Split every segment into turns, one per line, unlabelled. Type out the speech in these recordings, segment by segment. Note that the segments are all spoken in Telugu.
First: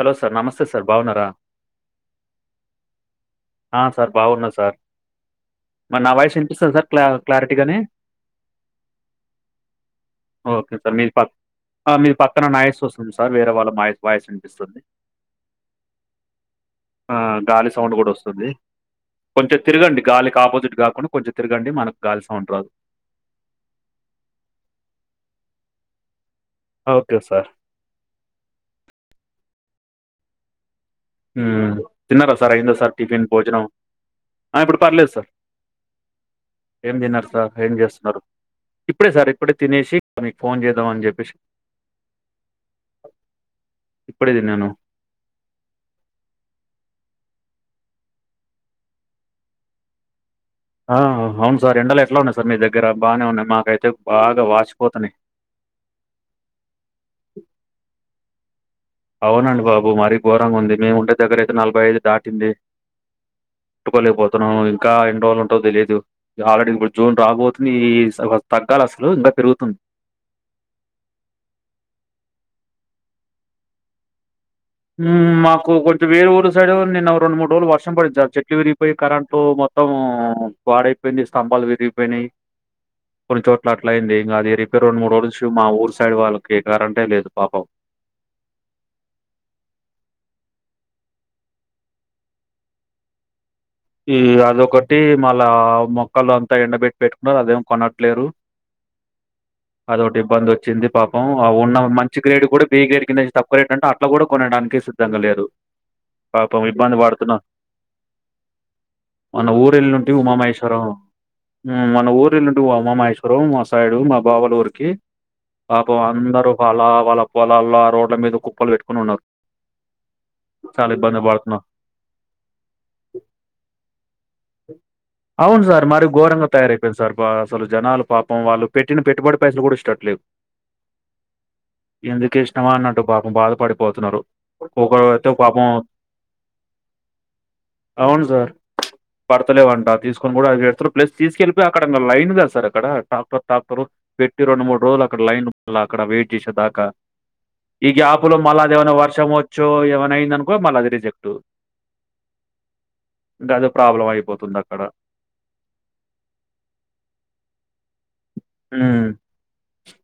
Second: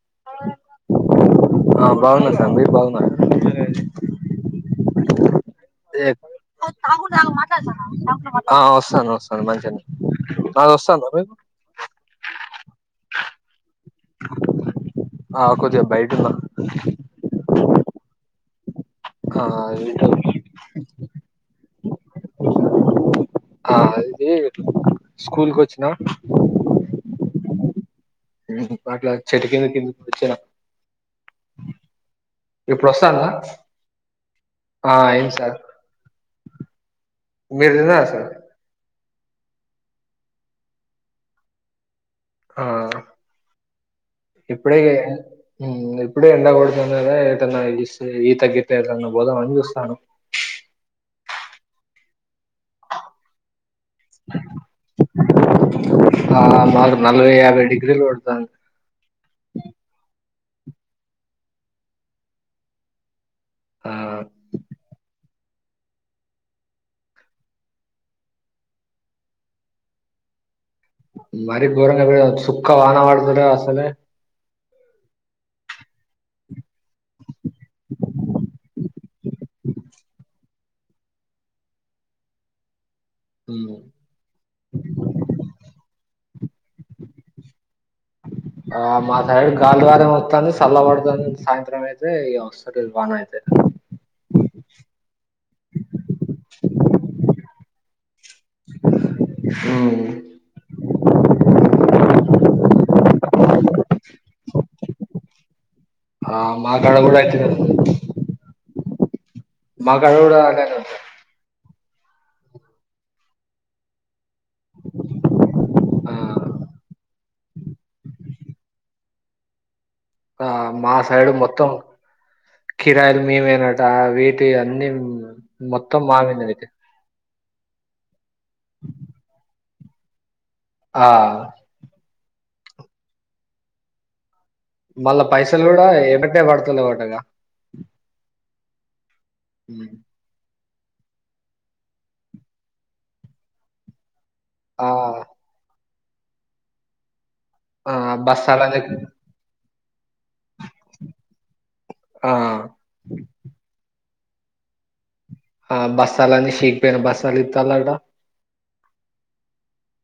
హలో సార్ నమస్తే సార్ బాగున్నారా?
ఆ బాగున్న సార్ మీర్ బాగున్నరా
ఆ సార్ బాగున్నా సార్ మరి నా వాయిస్ వినిపిస్తుందా సార్ క్లా క్లారిటీగానే?
ఆ వస్తానా వస్తాన్న మంచిగనే
ఓకే సార్ మీది పక్ ఆ మీది పక్కన నాయస్ వస్తుంది సార్ వేరే వాళ్ళ వాయిస్ వినిపిస్తుంది
ఆ కొద్దిగా బయటున్నా
ఆ గాలి సౌండ్ గూడా ఒస్తుంది
ఆ
కొంచెం తిరగండి
ఇటు
గాలికి ఆపోజిట్ కాకుండా కొంచెం తిరగండి మనకు గాలి సౌండ్ రాదు
ఆ ఇది స్కూలుకొచ్చిన
అ ఓకే సార్
ఉహ్మ్ అట్లా చెటు కింద కేళ్లి కూర్చున్న
ఉహ్మ్ తిన్నరా సార్ అయిందా సార్ టిఫిన్
వస్తాందా
భోజనం ఆ ఇప్పుడు పర్లేదు సార్ ఏం తిన్నారు సార్
మీరు
ఏం
తిన్నారా
జేస్తున్నరు
సార్
ఇప్పుడే సార్ ఇప్పుడే తినేసి మీకు ఫోన్ చేద్దాం అని జెప్పేసి
ఆ ఇప్పుడే ఇగే ఉమ్మ్ ఇప్పుడే ఎండ కొడుతుందని ఎటన ఈష్ ఈత గిట్ల ఎటన్న పోదామని చూస్తాన్న
ఆహ్ అవును సార్ ఎండలు ఎట్లా ఉన్నాయి సార్ మీ దగ్గర బానేవున్నాయా మాకైతే బాగా వాచిపోతున్నాయి.
ఆ మాకు నలభై యాభై డిగ్రీలు కోడతాంది
అవునండి బాబు మరీ ఘోరంగా ఉంది మేము ఉండే దగ్గరయితే నలభై ఐదు దాటింది
ఆ
తట్టుకోలేకపోతున్నాం ఇంకా ఎన్నిరోజులు టో తెలీదు ఆల్రెడీ ఇప్పుడు జూన్ రాబోతుంది ఈ స తగ్గాలి అసలు ఇంకా పెరుగుతుంది
మరి ఘోరంగా ఇప్పుడు చుక్క వాన పడతలేదు అసలే
ఉమ్మ్ మాకు కొంచం వే ఊరు సైడ్ నిన్న రెండు మూడు రోజులు వర్షం పడింది సార్ చెట్లు విరిగిపోయి కరెంటు మొ త్తము పాడైపోయింది స్తంభాలు విరిగిపోయినాయి కొన్ని చోట్ల అట్లయింది ఇంగ అది ఇరిగిపోయి రెండు మూడు రోజులు మా ఊరు సైడ్ వాళ్ళ కి కరెంటే లేదు పాపం
ఆ మా సైడు గాలి మాత్రం వత్తాంది సల్లబడతంది సాయంత్రం అయితే ఇగ వస్తలేదు వాన అయితే
ఈ అదొకటి మళ్ళా మొక్కలు అంతా ఎండబెట్టి పెట్టుకున్నారు అదేం కొనట్లేరు అది ఒకటి ఇబ్బంది వచ్చింది పాపం ఉన్న మంచి గ్రేడ్ కూడా బి గ్రేడ్ కింద ఎక్కువ రేట్ అంటే అట్లా కూడా కొనడానికి సిద్ధంగా లేరు
ఆ
పాపం
మాకాడ
ఇబ్బంది
కూడా అట్లే ఉంది
మొన్న ఊరెళ్ళుంటి
మాకాడ కూడా అలానే
ఉమామహేశ్వరం
ఉంది
ఉమ్మ్ మొన్న ఊరేళ్ళుంటి ఉమా మహేశ్వరం మా సైడు మా బావ వాళ్ళ ఊరికి పాపం అందరూ అలా వాళ్ల వాళ్ళల్ల రోడ్ల మీద కుప్పలు పెట్టుకోని ఉన్నారు
ఆ
చాలా
మా
ఇబ్బంది
సైడు
పడుతున్నాం
మొత్తం కిరాయిలు మేమే నడ్ దా వీటి అన్ని
అవును సార్
మొత్తం
మరి
మా
ఘోరంగా
మిద్నే తీపిత్
తయారైపోయింది సార్ బా అసలు జనాలు పాపం వాళ్ళు పెట్టిన పెట్టుబడి పైసలు కూడా ఇష్టట్టులేవ్
ఆహ్
ఇష్టమా అన్నట్టు పాపం బాధపడిపోతున్నారు ఒక్క
మళ్ళా
ఐతే
పైసలు
పాపం
కూడా ఏమంటే పడతలేవటగా
అవును సార్ పడతలేవంట తీసుకొని కూడా అది ప్లేస్ తీసుకెళ్లిపోయి అక్కడ లైన్ కదా సార్ అక్కడ టక్టర్ టాక్టర్ పెట్ టి రెండు మూడు
ఆ
రోజులు అక్కడ లైను అక్కడ వెయిట్ చేసే దాకా ఈ
ఆ
గ్యాప్లో మల్ల
బస్తాలని
అదేమన్నా వర్షము చో ఏమన్నా అయిందనుకో మళ్ళ అది రిజెక్ట్
ఆ
ఇంకా అదో ప్రాబ్లం అయిపోతుంది అక్కడ
ఆ బస్తాలన్నీ షికిపోయినా బస్తాలిత్తలాటా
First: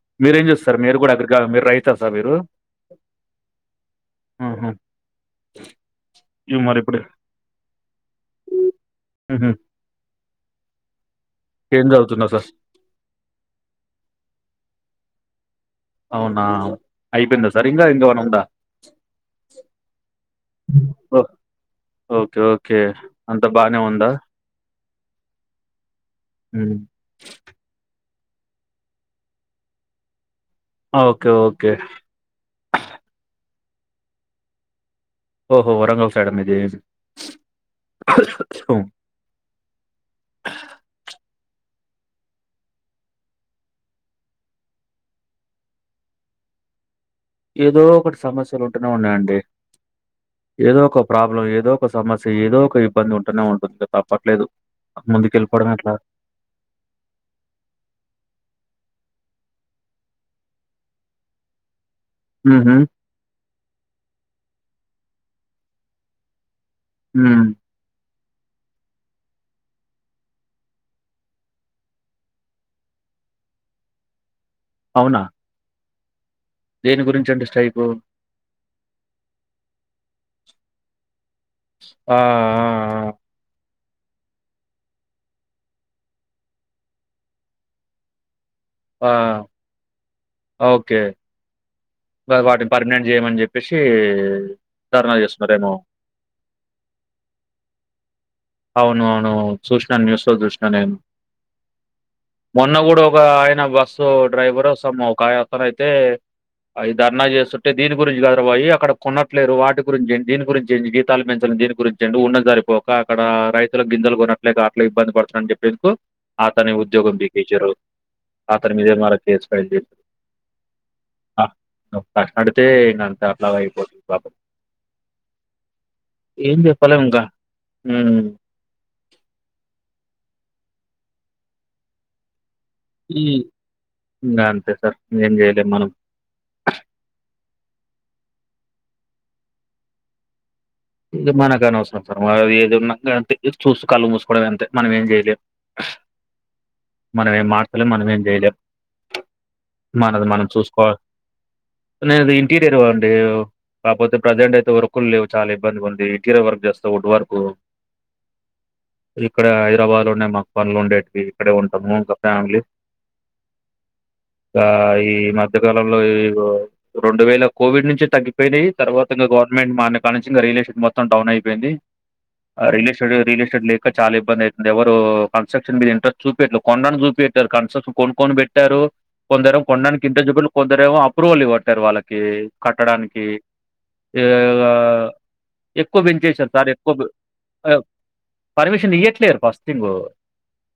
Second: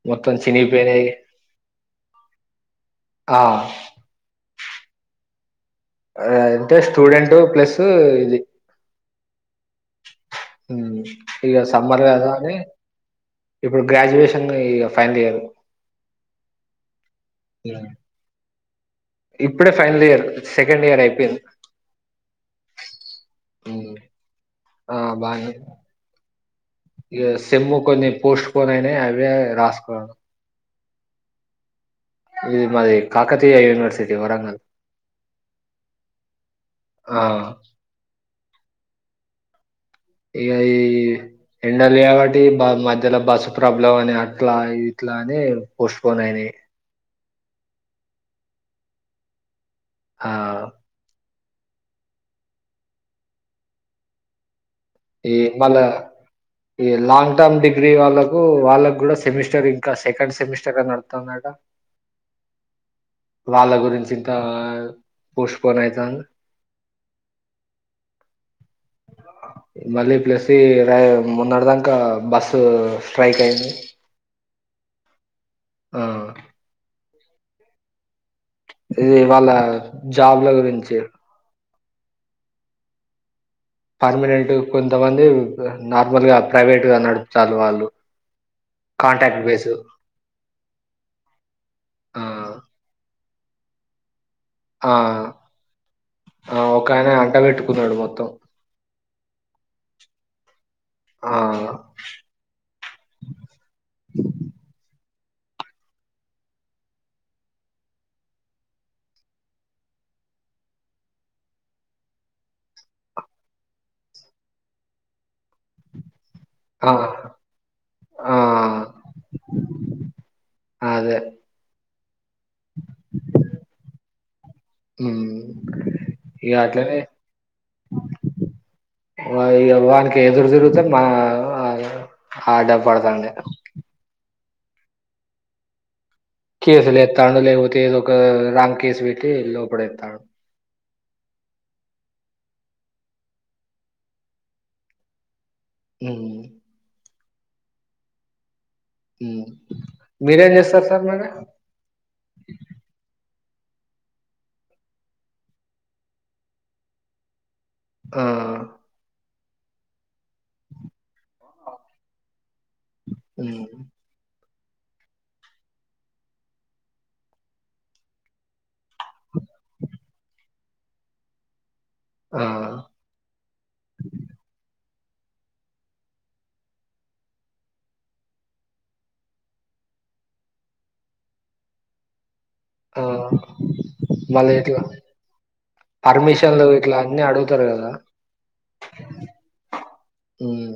మొత్తం
మీరేం చేస్సారు మీరు
చినిగిపోయినాయి
కూడా అగ్రికల్ మీరు రైతారు సార్ మీరు
ఆ
ఉహు
అంటే
ఇప్పుడు
స్టూడెంట్ ప్లస్సు ఇది
మ్హూ.
హు ఇగ
ఏం
సమ్మర్ కాద
చదువుతున్నా సార్
అని ఇప్పుడు గ్రాడ్యుయేషన్ ఇగ ఫైనల్ ఇయర్
అవునా అయిపోయిందా సార్ ఇంకా ఇంకేమన్నా ఉందా
ఇప్పుడే ఫైనల్ ఇయర్ సెకండ్ ఇయర్
ఓ,
ఐపేయింద్
ఓకే ఓకే అంత బానే ఉందా
ఆ బానే ఉం
మ్మ్.
ఇగ సేమ్ము కొన్ని పోస్టుపోన్ అయినాయి అవ్వే రాసుకున్నాను
ఓకే ఓకే
తీయ యూనివర్సిటీ వరంగల్
ఓహో వరంగల్ సైడా మిది
ఆ! ఏ ఐ ఎండలు చేయవట్టి బ మధ్యలో బస్సు ప్రాబ్లం అని అట్లా ఇట్లా అని పోస్ట్పోన్ అయినాయి
ఏదో ఒకటి సమస్యలు ఉంటూనే ఉన్నాయండి
ఆ!
ఏదో ఒక ప్రాబ్లం ఏదో ఏదో ఒక సమస్య ఏదో ఒక ఇబ్బంది ఉంటనే ఉంటుంది తప్పట్లేదు
ఈ
ముందుకెళ్ళిపోవడం
మళ్ళ
ఎట్లా?
ఈ లాంగ్ టర్మ్ డిగ్రీ వాళ్ళకు వాళ్ళ కూడా సెమిస్టర్ ఇంకా సెకండ్ సెమిస్టరే నడుతాందట
ఉహు
వాళ్ళ గురించి ఇంత పోస్ట్పోన్ అయితాంది
ఉహ్
మళ్ళీ ప్లసీ రై మున్నడదాంక బస్సు స్ట్రైక్ అయింది
అవునా
ఆ
దేని గురించి అంటే స్ట్రైకు
ఇది వాళ్ళ జాబ్ల గురించి
ఆ ఆ
పర్మనెంట్ కొంతమంది నార్మల్గా ప్రైవేట్ గా నడుపుతల్లూ వాళ్ళు
ఆ!
కాంటాక్ట్ బేసు
ఓకే వాటిని పర్మినెంట్ చేయమని చెప్పేసి
ఆ ఒకయానా
అవును అవును చూసినాను న్యూస్ లో చూసినా నేను
ఆ
మొన్న కూడా ఒక ఆయన బస్సు డ్రైవరో సమ్ ఒక అయి అతను అయితే అవి ధర్నా చేస్తుంటే దీని గురించి కద్ర బాయి అక్కడ కొన్నట్లేదు వాటి గురించి దీని గురించి జీతాలు పెంచ దీని గురించి అండి ఉన్నది సరిపోక అక్కడ రైతుల గింజలు కొనట్లేక అట్లా ఇబ్బంది పడుతుందని చెప్పేందుకు అతని
ఆ
ఉద్యోగం బీకే చిరు
ఆ
అతని మీదే మల కేసు ఫైల్ చేశారు
అ అదే
ప్రశ్న అడిగితే అంత అట్లాగా అయిపోతుంది పాపం
మ్మ్ ఇగ
ఏం
అట్లనే
చెప్పాలేము ఇంకా
ఆ ఈ అవాన్కి ఎదుర్దిరు ఆ డబ్
ఈ
పడతది
ఇంగ అంతే సార్ ఏం చేయలేము మనం
కేసులు ఎస్తాడు లేకపోతే ఏదో ఒక రాంగ్ కేసు పెట్టి లోపలి ఏతాండు
ఇది మనకు అనవసరం సార్ మన ఏదిన్నా చూసి కళ్ళు మూసుకోవడం అంతే మనం ఏం చేయలేము
హ
మనం ఏం మార్చలేం మనం ఏం చేయలేం
హ్మ్.
మనది మనం
మీరేం చేస్తారు
చూసుకోవాలి
సార్ మరి?
నేను ఇంటీరియర్ అండి కాకపోతే ప్రజెంట్ అయితే వర్క్లు లేవు చాలా ఇబ్బంది ఉంది ఇటీరియర్ వర్క్ చేస్తా వుడ్ వర్క్
ఆ
ఇక్కడ హైదరాబాద్ లోనే మాకు పనులు ఉండేటివి ఇక్కడే ఉంటాం ఫ్యామిలీ
అ
ఈ మధ్యకాలంలో ఈ రెండు వేల కోవిడ్ నుంచి తగ్గిపోయినాయి తర్వాత గవర్నమెంట్ మన క ఇగా రియల్ ఎస్టేట్ మొత్తం డౌన్ అయిపోయింది ఆ రియల్ ఎస్టేట్ రియల్ ఎస్టేట్ లేక చాలా ఇబ్బంది అయితుంది ఎవ కన్స్ట్రక్షన్ మీద ఇ్రస్ట్ చూపియట్లే కొనడానికి చూపియట్లేదు కన్ట్రక్షన్ కొనుకొని పెట్టారు కొందరు కోన్ నికి ఇంట్రెస్ట్ చూపెట్టలే కొందరికి అప్రూవల్ ఇవ్వలేట్టారు వాళ్ళకి
ఆ!
కట్టడానికి ఏ
మళ్ళీ ఇట్లా
ఎక్కువ పెంచే చేశారు
పర్మిషన్లు
సార్ ఎక్కువ
ఇట్లా అన్నీ అడుగుతారు కదా!
పర్మిషన్ ఇయట్లేరు ఫస్ట్ థింగ్
హ్మ్.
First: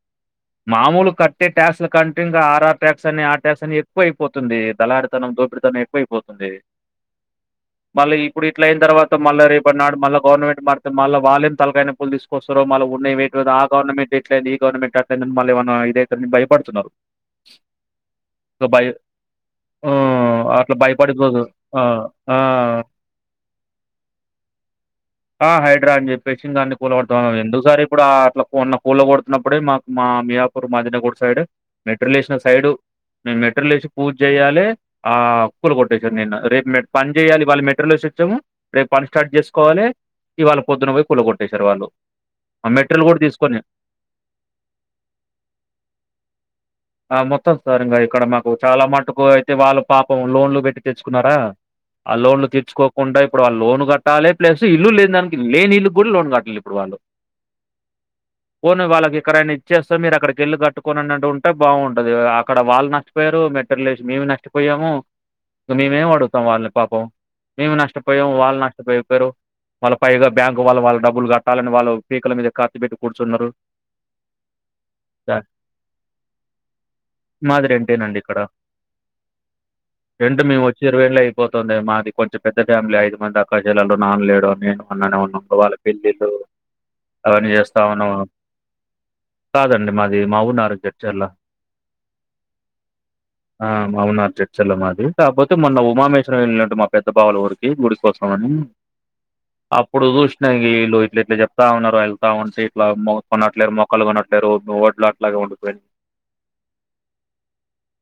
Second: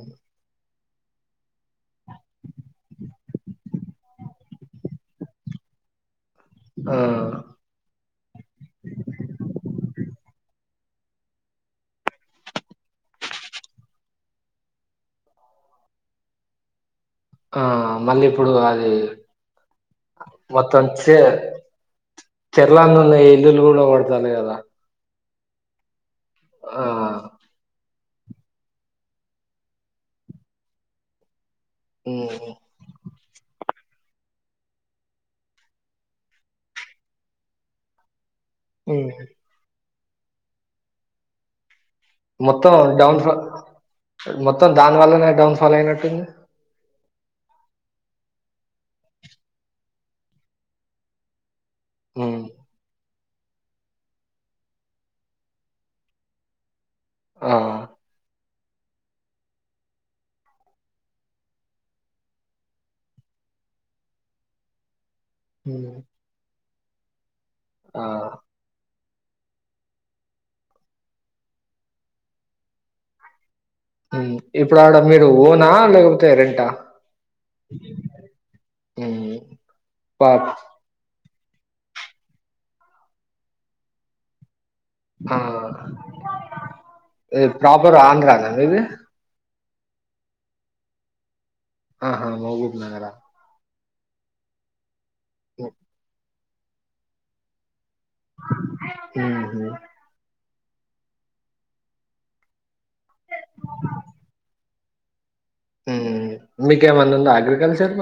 మామూలు కట్టే ట్యాక్స్ల కంటే ఇంకా ఆర్ ఆర్ ట్యాక్స్ అని ఆ ట్యాక్స్ అని ఎక్కువ అయిపోతుంది దళడితనం ఎక్కువైపోతుంది
ఆ!
మళ్ళీ ఇప్పుడు ఇట్ల అయిన తర్వాత రేపట్నాడు మళ్ళ గవర్నమెంట్ మారితే మళ్ళ వాళ్ళే తలకాయా నొప్పులు తీకొస్తారోళ్ళ ఉన్నాయి వేట్ పెరిగి ఆ గవర్నమెంట్ ఎట్లయి ఈ గవర్నమెంట్ మళ్ళ ఏమన్న ఇదైతది అని భయపడుతున్నారు
ఆ మళ్ళీ ఇప్పుడు
సో, భయ
అది
హ్మ్. అట్లా భయపడి
మత్తంద
ఆ! ఆ!
కేరళ లో ఇల్లులు కూడా తానీ కదా
ఆ హైడ్రా అని చెప్పేసి దాన్ని
ఆ!
కూలబడుతాన్నా ఎందుకుసారు ఇప్పుడు అట్లా కొన్న కూళ్ల కొడుతున్నప్పుడే మాకు మా మియాపూర్ మాదినగూడ సైడ్ మెట్రో
హ్మ్.
లేషన సైడ్ మేము మెటరియల్ వేసి పూజ చేయాలి ఆ కూలు కొట్టేసారు నిన్న రేపు పని చేయాలి వాళ్ళ మెటరియల్ వేసి ఇచ్చాము రేపు పని
హ్మ్.
స్టార్ట్ చేసుకోవాలి ఇవాళ్ళ పొద్దున పోయి కూల కొట్టేసారు వాళ్ళు ఆ
మొత్తం
మెటీరియల్
డౌన్
కూడా
ఫాల్
తీసుకొని
మొత్తం దాని వల్లనే డౌన్ ఫాల్ అయినట్టుంది
ఆ మొత్తం సార్ ఇంకా ఇక్కడ మాకు చాలా మట్టుకు అయితే వాళ్ళు పాపం లోన్లు పెట్టి తెచ్చుకున్నారా ఆ
హ్మ్.
లోన్లు తీర్చుకోకుండా వాళ్ళు లోన్ కట్టాలి ప్లస్ ఇల్లు లేని దానికి లేని ఇళ్లకు కూడా లోన్ కట్టాలి ఇప్పుడు వాళ్ళు
ఆ
పోని వాళ్ళకి ఎకడైనా ఇచ్చేస్త మరి మీరు అక్కడికి వెళ్ళి కట్టుకోండి అన్నట్టు ఉంటే బాగుంటది అక్కడ వాళ్ళు నష్టపోయారు మెటీరియల్ వేసి మేము నష్టపోయాము
హ్మ్.
మేము ఏం అడుగుతాం వాళ్ళని పాపం మేము
ఆ!
నష్టపోయాము వాళ్ళు నష్టపోయారు వాళ్ళ పైగా బ్యాంకు వాళ్ళు వాళ్ళ డబ్బులు కట్టాలని వాళ్ళు పీకల మీద కత్తి పెట్టి కూర్చున్నారు
ఇప్పుడు ఆడ మీరు
ద
ఓనా లే
మాది రెంటెనే అండి ఇక్కడ
ఉమ్ పా
రెంట్ మేము ఒచ్చి ఇరవై ఏళ్లు అయిపోతుంది మది కొంచం పెద్ద ఫ్యామిలి ఐదు మంది అక్కచెల్లలు నాన్న లేడు నేను మనమే ఉన్నాం
ఆ
అనుకో వాళ్ల పెళ్ళిల్లు అవి
ఏ
అన్ని చేస్తా
ప్రాపర్
ఉన్నాం
ఆంధ్రానా మీది
కాదు అండి మది మా ఊరు నారా చెంచెర్ల
ఆహా మెహబూబ్ నగర్
ఆ అవున్న చెన్చర్చల్ల మాది కాకపోతే
ఉహు
మొన్న ఉమామేశ్వరం వెళ్ళినంటే మా పెద్ద బావలఊరికి గు కోసం అని
ఉమ్
అప్పుడు చూషణ ఇగ వీళ్ళు ఇట్ల ఇట్ల చెప్తున్నారు అని వెళ్తుంటే అలా కొనట్లేరు మొక్కలు కొనట్లేరు ఒడ్లు అట్లాగ ఉండిపోయాయి
హ్మ్ మీకు ఏం ఆయన ఉందా మరి అగ్రికల్చర్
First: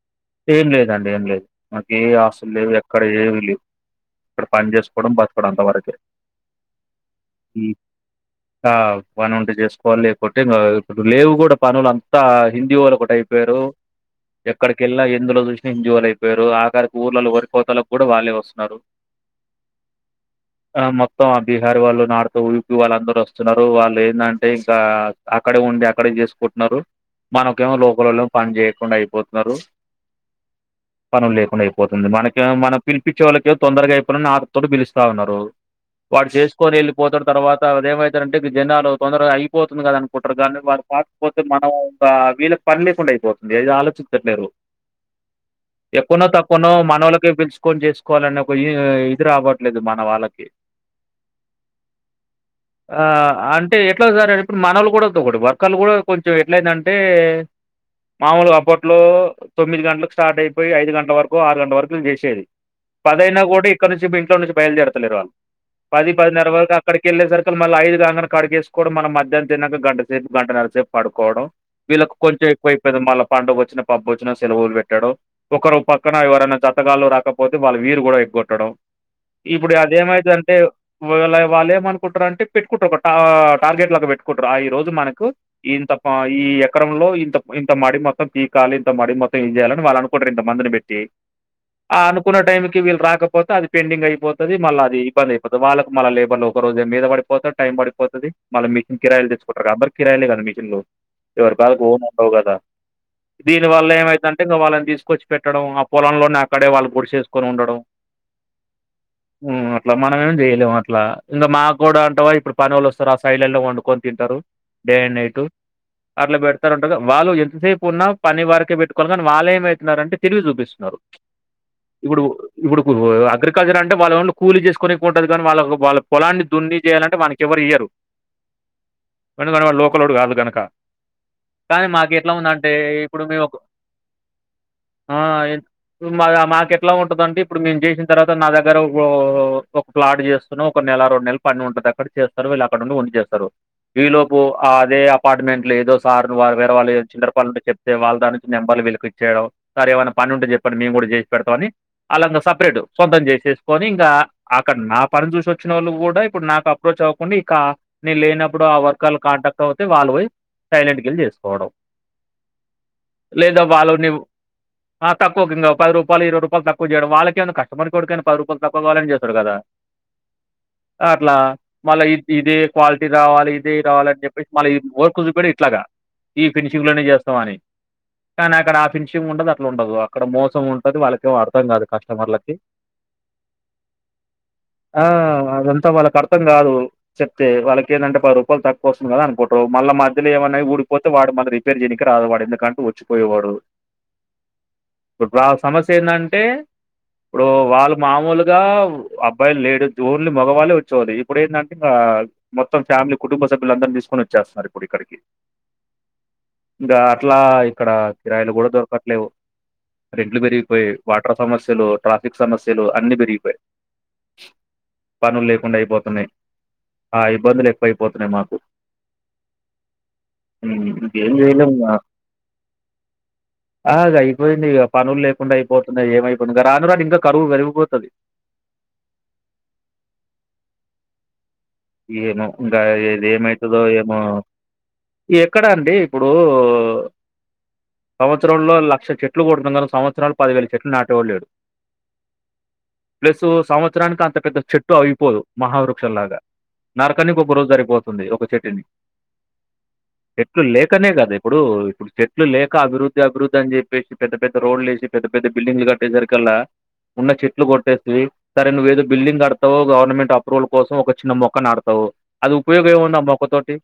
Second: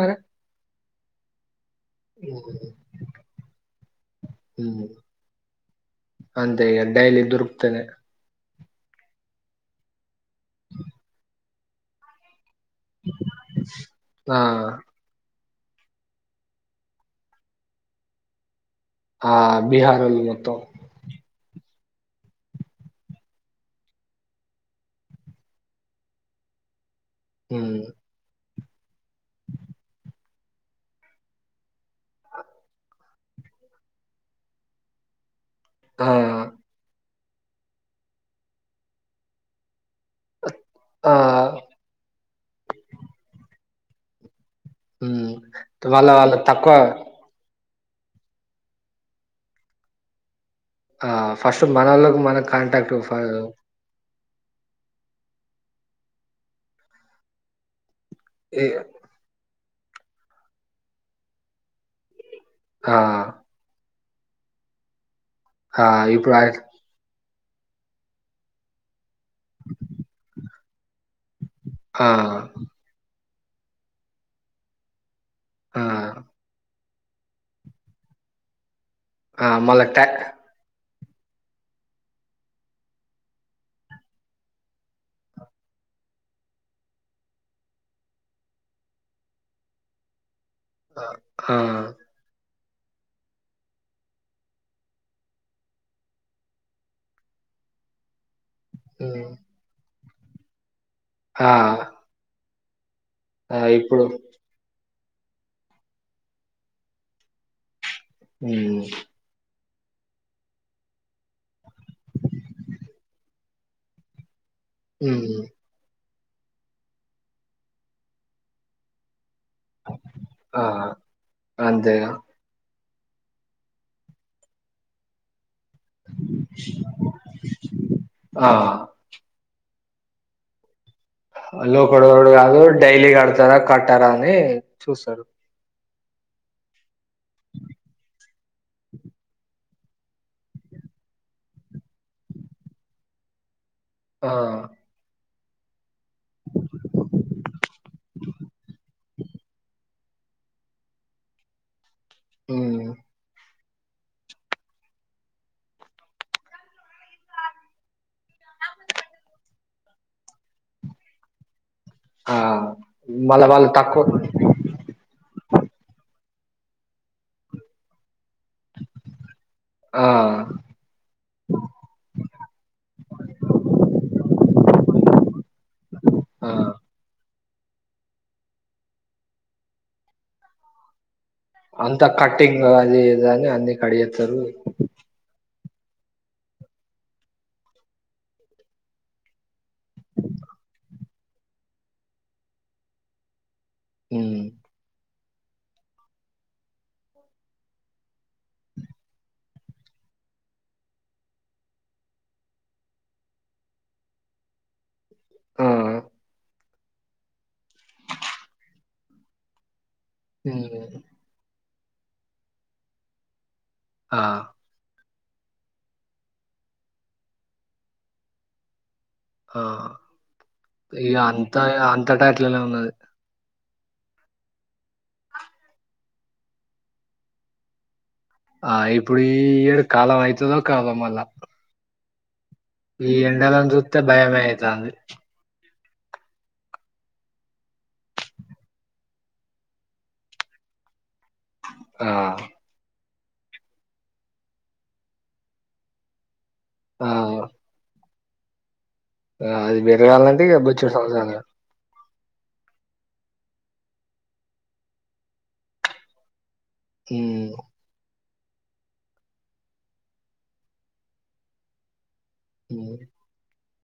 ఏం లేదండి ఏం లేదు మాకు ఏ ఆస్తులు
ఉమ్
లేవు ఎక్కడ ఏవి లేవు ఇక్కడ పని
ఉమ్.
చేసుకోవడం బతుకడం అంతవరకే
అంతే ఇగ డైలీ
ఈ
దొరుకుతనే
ఆ పని ఉంటే చేసుకోవాలి లేకపోతే ఇంకా ఇప్పుడు లేవు కూడా పనులుంతా హిందీవాళ్ళు ఒకటి అయిపోయారు
ఆ
ఎక్కడకి వెళ్ళిన ఎందులో చూషణ ఎంజోయల్ అయిపోయారు ఆఖారికి ఊర్లలో వరిపోవతాలకు కూడా వాళ్ళే వస్తున్నారు
ఆ బీహారోల్లు మొత్తం
ఆ మొత్తం ఆ బీహార్ వాళ్ళు నార్త్ యూపి వాళ్ళు అందరుూ వస్తున్నారు వాళ్ళు ఏందిఅంటే ఇంకా అక్కడే ఉండి అక్కడే చేసుకుంటున్నారు రూ మనకేమో
ఉమ్
లోకలోలు పని చేయకుండా అయిపోతరూ పనులు లేకుండా అయిపోతుంది మనకే మనం పిలిపించే వాళ్ళకి తొందరగా అయిపోవాలియాని ఆశతోని పిలుస్తా ఉన్నారు
ఆ
వాడు చేసుకొని వెళ్ళిపోతాడు తర్వాత ఆది ఏం అత్తదింటే ఇగ జనాలు తొందరగా అయిపోతుంది కదా అను కుటరు కాగానీ వారు
ఆ
పాకపోతే మనం ఇంకా వీళ్ళకి పని లేకుండా అయిపోతుంది అది ఆలోచించట్లేరు
ఉమ్ వాళ్ళ
ఎక్కువ ఉన్న
వాళ్ళ
తక్కువ ఉన్న మనోళ్లకే ఇపిచి ఎక్కొని చేసుకోవాలనే ఒక ఇది రావట్లేదు మన వాళ్ళకి
ఆ ఫస్ట్ మనల్లోకి మనకు కాంటాక్ట్
ఆ!
ఉండాలి
అంటే ఎట్లా సర ఇప్పుడు మనవలు కూడాటి వర్కలు కూడా కొంచెం అట్లా అయ్యిందింటే మామూలుగా
ఏ
అప్పట్లో తొమ్మిది గంటలకు స్టార్ట్ అయిపోయి ఐదు గంటల వరకు ఆరు గంటల వరకు చేసేది
ఆ
పదైనా కూడా ఇక్కడ నుంచి ఇంట్లో నుంచి బయలుదేరతలేరు వాళ్ళు
ఆ
పది
ఇప్పుడు
పదిన్నర వరకు అక్కడికి వెళ్ళేసరికి క్క మళ్ళీ ఐదుగాంగను కడిగేసుకోడం మనం మధ్యన తినక గంట సేపు గంట నర సేపు పడుకోవడం
ఆ
వీళ్ళకి కొంచం ఎక్వైయింది మళ్ళ పండుగ వచ్చిన పభం వచ్చినా సెలవులు పెట్టాడం ఒకరు
ఆ
పక్కన ఎవరైనా జతగాళ్లు రాకపోతే వాళ్ళ వీరు కూడా పెట్టుకుంటాడు
ఆ
ఇప్పుడు
మళ్ళ
ఆది ఏం
ట్యా
అయితది అంటే వాళ్ళ వాళ్ళు ఏమనుకుంటారు అంటే పెట్టుకుంటారు ఒక టార్గెట్ లాగా పెట్టుకుంటారు ఆ ఈ రోజు మనకు ఇంత ఈ ఎకరంలో ఇంత ఇంత మడి మొత్తం పికాలి ఇంత మడి మొత్తం ఏంచేయాలని వాళ్ళు అనుకుంటారు ఇంత మందుని పెట్టి ఆ అనుకున్న టైంకి వీళ్ళు రాకపోతే అది పెండింగ్ అయిపోతుంది మళ్ళ అది ఇబ్బంది అయిపోతది వాళ్ళకు మళ్ళ లేబర్లు ఒక రోజులో మీద పడిపోతాది టైం పడిపోతది మల్లి మిషన్ కిరాయిలు
హ్మ్
తీసుకుంటారు అందరూ కిరాయిలే కదా మిషన్లు
ఆ
ఎవరి ఉండవు కదా
ఆ
దీని వల్ల
ఇప్పుడు
ఏం అయితది అంటే ఇగ వాళ్ళని థిస్ కోచి పెట్టడం ఆ పొలంలోనే అక్కడే వాళ్ళు గుడిస వేసుకొని ఉండడం
హ్మ్
ఉమ్ అట్లా మనమేం చేయలేం అట్లా ఇంకా మాగూడా అంటవా ఇప్పుడు పనోళ్ళు వస్తారు ఆ సైడ్ లలో వండుకొని తింటరు డే అండ్
హ్మ్
నైట్ అట్ల పెడతారుంటారు వాళ్ళు ఎంతసేపు ఉన్నా పని వరకే పెట్టుకోవాలి కా వాళ్ళ ఏమయితున్నారంటే తెలివి
ఆ
చూపిస్తున్నారు
అంతేగా
ఇబుడు ఇబుడు అగ్రికల్చర్ అంటే వాళ్ళోండ్లి కూలి చేసుకొని పూటే గాని వాళ్లకు వాళ్ళకు పొలాన్ని దున్ని చేయాలంటే వానికి ఎవరు ఇయ్యరు
ఆ
ఎందుకంటే వాడు లోకలోడు కాదు గన కానీ మాకు
లోకడోడు
ఎట్లా
కాదు
ఉందంటే
డైలీ
ఇప్పుడు
కడతారా
మేముకు
కట్టారా అని
ఆ
చూస్తారు
ఇప్పుడు మాక్ మాకు ఎట్లా ఉంటదంటే ఇప్పుడు మేము చేసిన తర్వాత నా దగ్గర గొ ఒక ప్లాట్ చేస్తున్నాం ఒక నెలా రెండు నెల్పని ఉంటది అక్కడ చేస్తారు వీళ్ళు అక్కడ ఉండి వండి చేస్తారు ఈ
ఆ
లోపు అదే అప్ అపార్ట్మెంట్లు ఏదో సార్ వా వేరె వాళ్ళ చిల్లర్ పని ఉంటే చెప్తే వాళ్ళ దానికి నెంబర్లు వీళ్ళకిచ్చేడం సార్ ఏమైన ప పని ఉంటే చెప్పండి మేము కూడా జేసి పెడాతామని అలాంగ సపరేట్
హ్మ్
సొంతం చేసే కొని ఇంకా అక్కడ నా పని చూసి వచ్చినోళ్ళు కూడా ఇప్పుడు నాకు అప్రోచ్ అవ్వకుండా ఇక నేను లేనప్ ఇప్పుడు ఆ వర్కర్లు కాంటాక్ట్ అవుతే వాళ్ళు పోయ్ సైలెంట్ గెల్ చేసుకోవడం
ఆ మళ్ళ
లేదా
వాళ్ళు
వాల్లో
తక్కువ
నివు ఆ తక్కువ కింగ పది రూపాలు ఇరవై రూపా రూపాయలు తక్కువ చేయడం వాళ్ళకే ఏమైనా కస్టమర్ కొడుకైనా పది రూపాల్ తక్కువాగావాలనే చేస్తాడు కదా
ఆ
అట్లా మళ్ళా ఇ ఇదే క్వాలిటీ రావాలి ఇదే రావాలని చెప్ మళ్ళ ఈ వర్క్ చూపేది ఇట్లాగా ఈ
ఆ
ఫినిషింగ్లోనే చేస్ అని కానీ అక్కడ ఆ ఫినిషింగ్ ఉండదు అట్ల ఉండదు అక్కడ మోసం ఉంటది వాళ్ళకి ఏమర్థం కాదు
అంతా
కస్టమర్లకి
కట్టింగ్ అది ఇది అని అన్ని కడిగేస్తారు
ఆ అదెం అంత వాళ్ళకి అర్థం కాదు చెప్తే వాళ్ళకి ఎందంటే పది రూపాయలు తక్కువ వస్ కదా అనుకుంటారు మళ్ళ మధ్యలో ఏమనై ఊడిపోతే వాడు మళ్ళా రిపేర్ చేయనికి రాడు వాడు ఎందుకంటే వచ్చిపోయేవాడు
ఉమ్
ఇప్పుడు ప్రా సమస్య ఏందంటే? ఇప్పుడు వాళ్ళు మామూలుగా అబ్బాయిలు లేడు ఓన్లీ మగవాళ్ళే వచ్చేవాళ్లు ఇప్పుడు ఏందంటే ఆ ఆ మొత్తం ఫ్యామిలీ కుటుంబ సభ్యులు అందర్నీ తీసుకొని వచ్చేస్తున్నారు ఇప్పుడు ఇక్కడికి
ఆ
ఇంగా అట్లా ఇక్కడ కిరాయలు కూడా దొరకట్లేవు రెంట్లు
హ్మ్
పెరిగిపోయి వాటర్ సమస్యలు ట్రాఫిక్ సమస్యలు అన్ని పెరిగిపోయాయ్
ఆ
పనులు లేకుండా అయిపోతున్నాయ్ ఆ ఇబ్బందులు ఎక్కువైపోతున్నాయి మాకు
ఆ
ఉమ్,
ఇగ
ఇంకేం
అంతా
చేయలేము ఇక
అంతటా అట్లనే ఉన్నది
ఆ అయిపోయింది ఇగ పనులు లేకుండా అయిపోతున్నాయి ఏమయిపోనుగా రాను రాను ఇంకా కరువు పెరిగిపోతాది
ఆ ఇప్పుడు ఈఏడు కాలం అయితదో కాదో మల్లా
ఏమో ఇంకా ఏది ఏమయితదో
చూస్తే
ఏమో
భయమే అయితాంది
ఎక్కడ డి ఇప్పుడు సంవత్సరంలో లక్ష చెట్లు కొడుతున్నారు సంవత్సరాలు పదివేలు చెట్లు నాటేవాడు లేడు
ఆ
ప్లస్ సంవత్సరానికి అంత పెద్ద చెట్టు అయిపోదు మహావృక్షం లాగా
ఆ!
నరకానాకి ఒక రోజు సరిపోతుంది ఒక చెట్టు ని
ఆ! అది పెరగాలంటే ఇక
చెట్లు
బొచ్చెడు
లేకనే కదా
సంవత్సరాలు.
ఇప్పుడు ఇప్పుడు చెట్ చెట్లు లేక అభివృద్ధి అభివృద్ధి అని జెప్పేసి పెద్ద రోడ్లేసి పెద్ద పెద్ద బిల్డింగ్లు కట్టేసరికళ్ళా ఉన్న
హ్మ్.
చెట్లు కొట్టేసి సరే నువ్వు ఏదో బిల్డింగ్ కడతవ్ గవర్నమెంట్ అప్రూవల్ కోసం ఒక చిన్న మొక్ మొక్క నాటుతావు అది ఉపయోగం
హ్మ్.
ఏమి ఉంది ఆ మొక్క తోటి